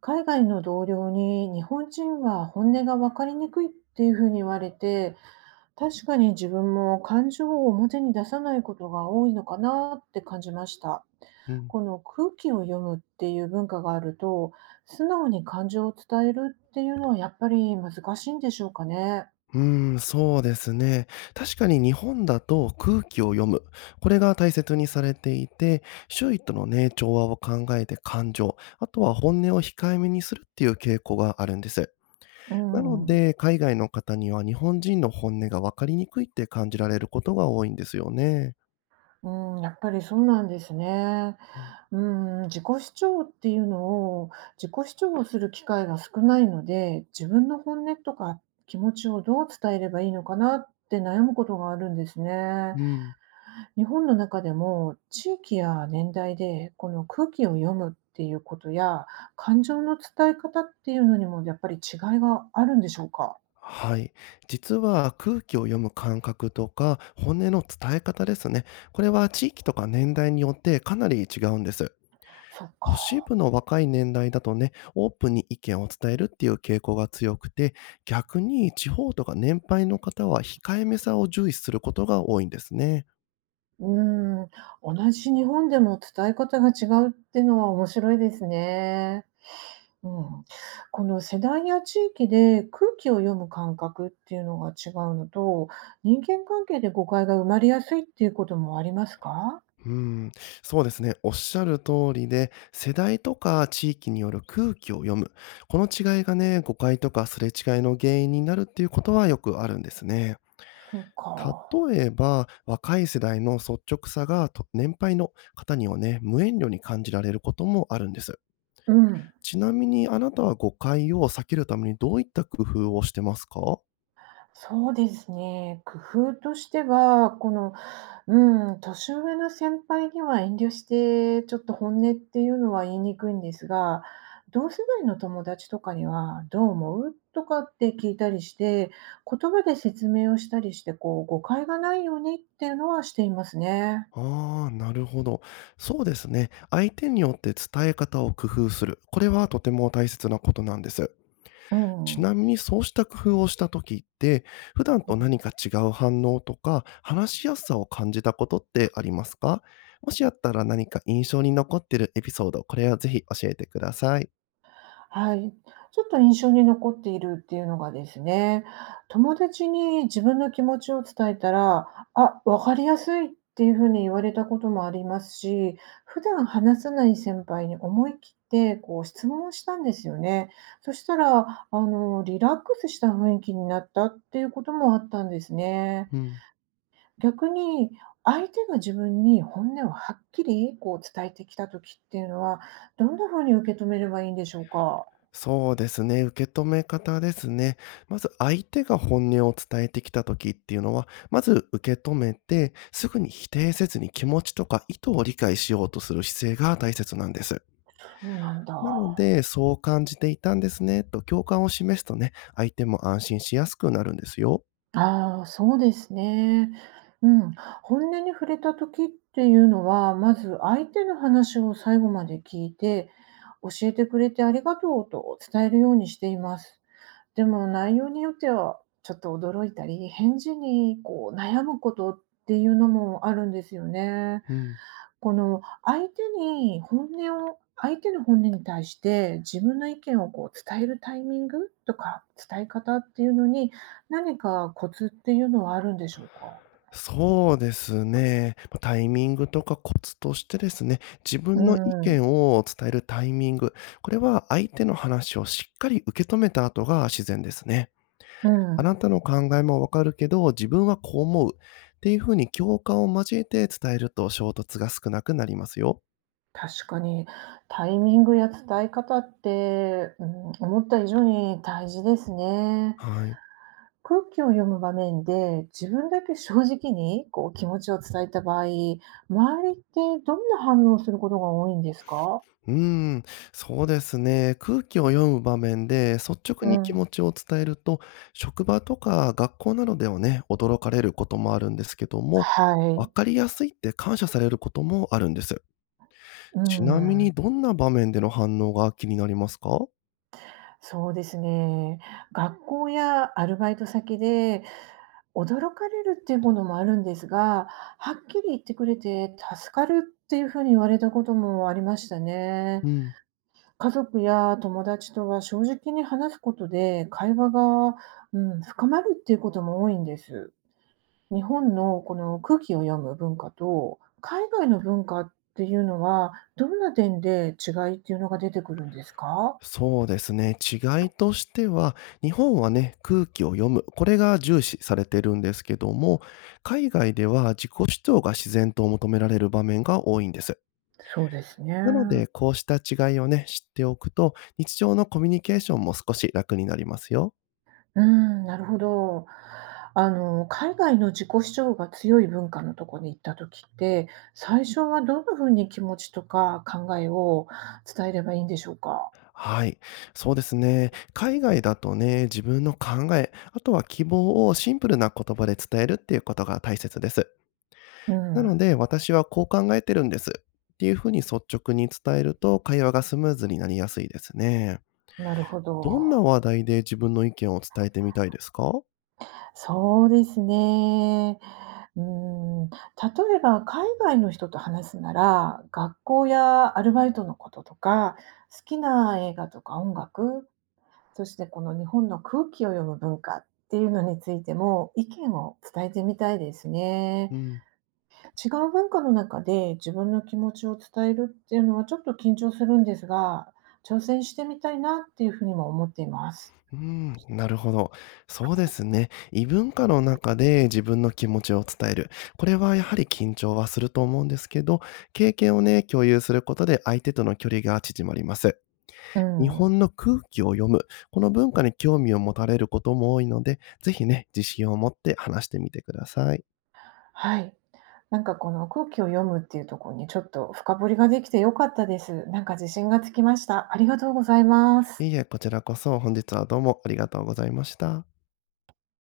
海外の同僚に日本人は本音が分かりにくいっていうふうに言われて、確かに自分も感情を表に出さないことが多いのかなって感じました。うん。この空気を読むっていう文化があると、素直に感情を伝えるっていうのはやっぱり難しいんでしょうかね。うーそうですね。確かに日本だと空気を読む。これが大切にされていて、周囲とのね、調和を考えて感情、あとは本音を控えめにするっていう傾向があるんです。うなのん。で、海外の方には日本人の本音が分かりにくいって感じられることが多いんですよね。うん、やっぱりそうなんですね。うん、自己主張っていうのを自己主張をする機会が少ないので、自分の本音とか気持ちをどう伝えればいいのかなって悩むことがあるんですね。うん。日本の中でも地域や年代でこの空気を読むっていうことや、感情の伝え方っていうのにもやっぱり違いがあるんでしょうか？はい。実は空気を読む感覚とか本音の伝え方ですね。これは地域とか年代によってかなり違うんです。そっ都市か。部の若い年代だとね、オープンに意見を伝えるっていう傾向が強くて、逆に地方とか年配の方は控えめさを重視することが多いんですね。うーん、同じ日本でも伝え方が違うっていうのは面白いですね。うん、この世代や地域で空気を読む感覚っていうのが違うのと、人間関係で誤解が生まれやすいっていうこともありますか？うん、そうですね。おっしゃる通りで、世代とか地域による空気を読む。この違いがね、誤解とかすれ違いの原因になるっていうことはよくあるんですね。そうか。例えば、若い世代の率直さがと年配の方にはね、無遠慮に感じられることもあるんです。うん。ちなみにあなたは誤解を避けるためにどういった工夫をしてますか？そうですね。工夫としては、この、うん、年上の先輩には遠慮して、ちょっと本音っていうのは言いにくいんですが、同世代の友達とかには「どう思う？」とかって聞いたりして、言葉で説明をしたりして、こう、誤解がないようにっていうのはしていますね。ああ、なるほど。そうですね。相手によって伝え方を工夫する。これはとても大切なことなんです。うちなん。みにそうした工夫をした時って、普段と何か違う反応とか、話しやすさを感じたことってありますか？もしあったら何か印象に残ってるエピソード、これはぜひ教えてください。はい。ちょっと印象に残っているっていうのがですね、友達に自分の気持ちを伝えたら、あ、わかりやすいっていうふうに言われたこともありますし、普段話さない先輩に思い切ってこう質問をしたんですよね。そしたら、リラックスした雰囲気になったっていうこともあったんですね。うん。逆に、相手が自分に本音をはっきりこう伝えてきた時っていうのは、どんなふうに受け止めればいいんでしょうか。そうですね、受け止め方ですね。まず相手が本音を伝えてきた時っていうのは、まず受け止めて、すぐに否定せずに気持ちとか意図を理解しようとする姿勢が大切なんです。そうなんだ。なので、そう感じていたんですねと共感を示すとね、相手も安心しやすくなるんですよ。ああ、そうですね。うん。本音に触れた時っていうのは、まず相手の話を最後まで聞いて、教えてくれてありがとうと伝えるようにしています。でも内容によってはちょっと驚いたり、返事にこう悩むことっていうのもあるんですよね。うん。この相手に本音を相手の本音に対して自分の意見をこう伝えるタイミングとか、伝え方っていうのに、何かコツっていうのはあるんでしょうか？そうですね。ま、タイミングとかコツとしてですね、自う分の意見ん、を伝えるタイミング、これは相手の話をしっかり受け止めた後が自然ですね。うあなん、たの考えもわかるけど、自分はこう思うっていう風に共感を交えて伝えると衝突が少なくなりますよ。確かに、タイミングや伝え方って、うん、思った以上に大事ですね。はい。空気を読む場面で、自分だけ正直にこう気持ちを伝えた場合、周りってどんな反応をすることが多いんですか？うーん、そうですね。空気を読む場面で率直うに気ん。持ちを伝えると、職場とか学校などではね、驚かれることもあるんですけども、はわい。かりやすいって感謝されることもあるんです。うちなみにん、どんな場面での反応が気になりますか？そうですね。学校やアルバイト先で驚かれるっていうものもあるんですが、はっきり言ってくれて助かるっていうふうに言われたこともありましたね。うん。家族や友達とは正直に話すことで会話が、うん、深まるっていうことも多いんです。日本のこの空気を読む文化と海外の文化っていうのはどんな点で違いっていうのが出てくるんですか？そうですね。違いとしては、日本はね、空気を読む。これが重視されてるんですけども、海外では自己主張が自然と求められる場面が多いんです。そうですね。なので、こうした違いをね、知っておくと、日常のコミュニケーションも少し楽になりますよ。うん、なるほど。海外の自己主張が強い文化のとこに行った時って、最初はどんなふうに気持ちとか考えを伝えればいいんでしょうか？はい。そうですね。海外だとね、自分の考え、あとは希望をシンプルな言葉で伝えるっていうことが大切です。うなのん、で、私はこう考えてるんですっていうふうに率直に伝えると、会話がスムーズになりやすいですね。なるほどんなど。話題で自分の意見を伝えてみたいですか？そうですね。うん、例えば海外の人と話すなら、学校やアルバイトのこととか、好きな映画とか音楽、そしてこの日本の空気を読む文化っていうのについても意見を伝えてみたいですね。うん。違う文化の中で自分の気持ちを伝えるっていうのはちょっと緊張するんですが、挑戦してみたいなっていうふうにも思っています。なるほど。そうですね。異文化の中で自分の気持ちを伝える。これはやはり緊張はすると思うんですけど、経験をね、共有することで相手との距離が縮まります。う日ん。本の空気を読む。この文化に興味を持たれることも多いので、ぜひね、自信を持って話してみてください。はい。なんかこの空気を読むっていうところにちょっと深掘りができてよかったです。なんか自信がつきました。ありがとうございます。いいえ、こちらこそ本日はどうもありがとうございました。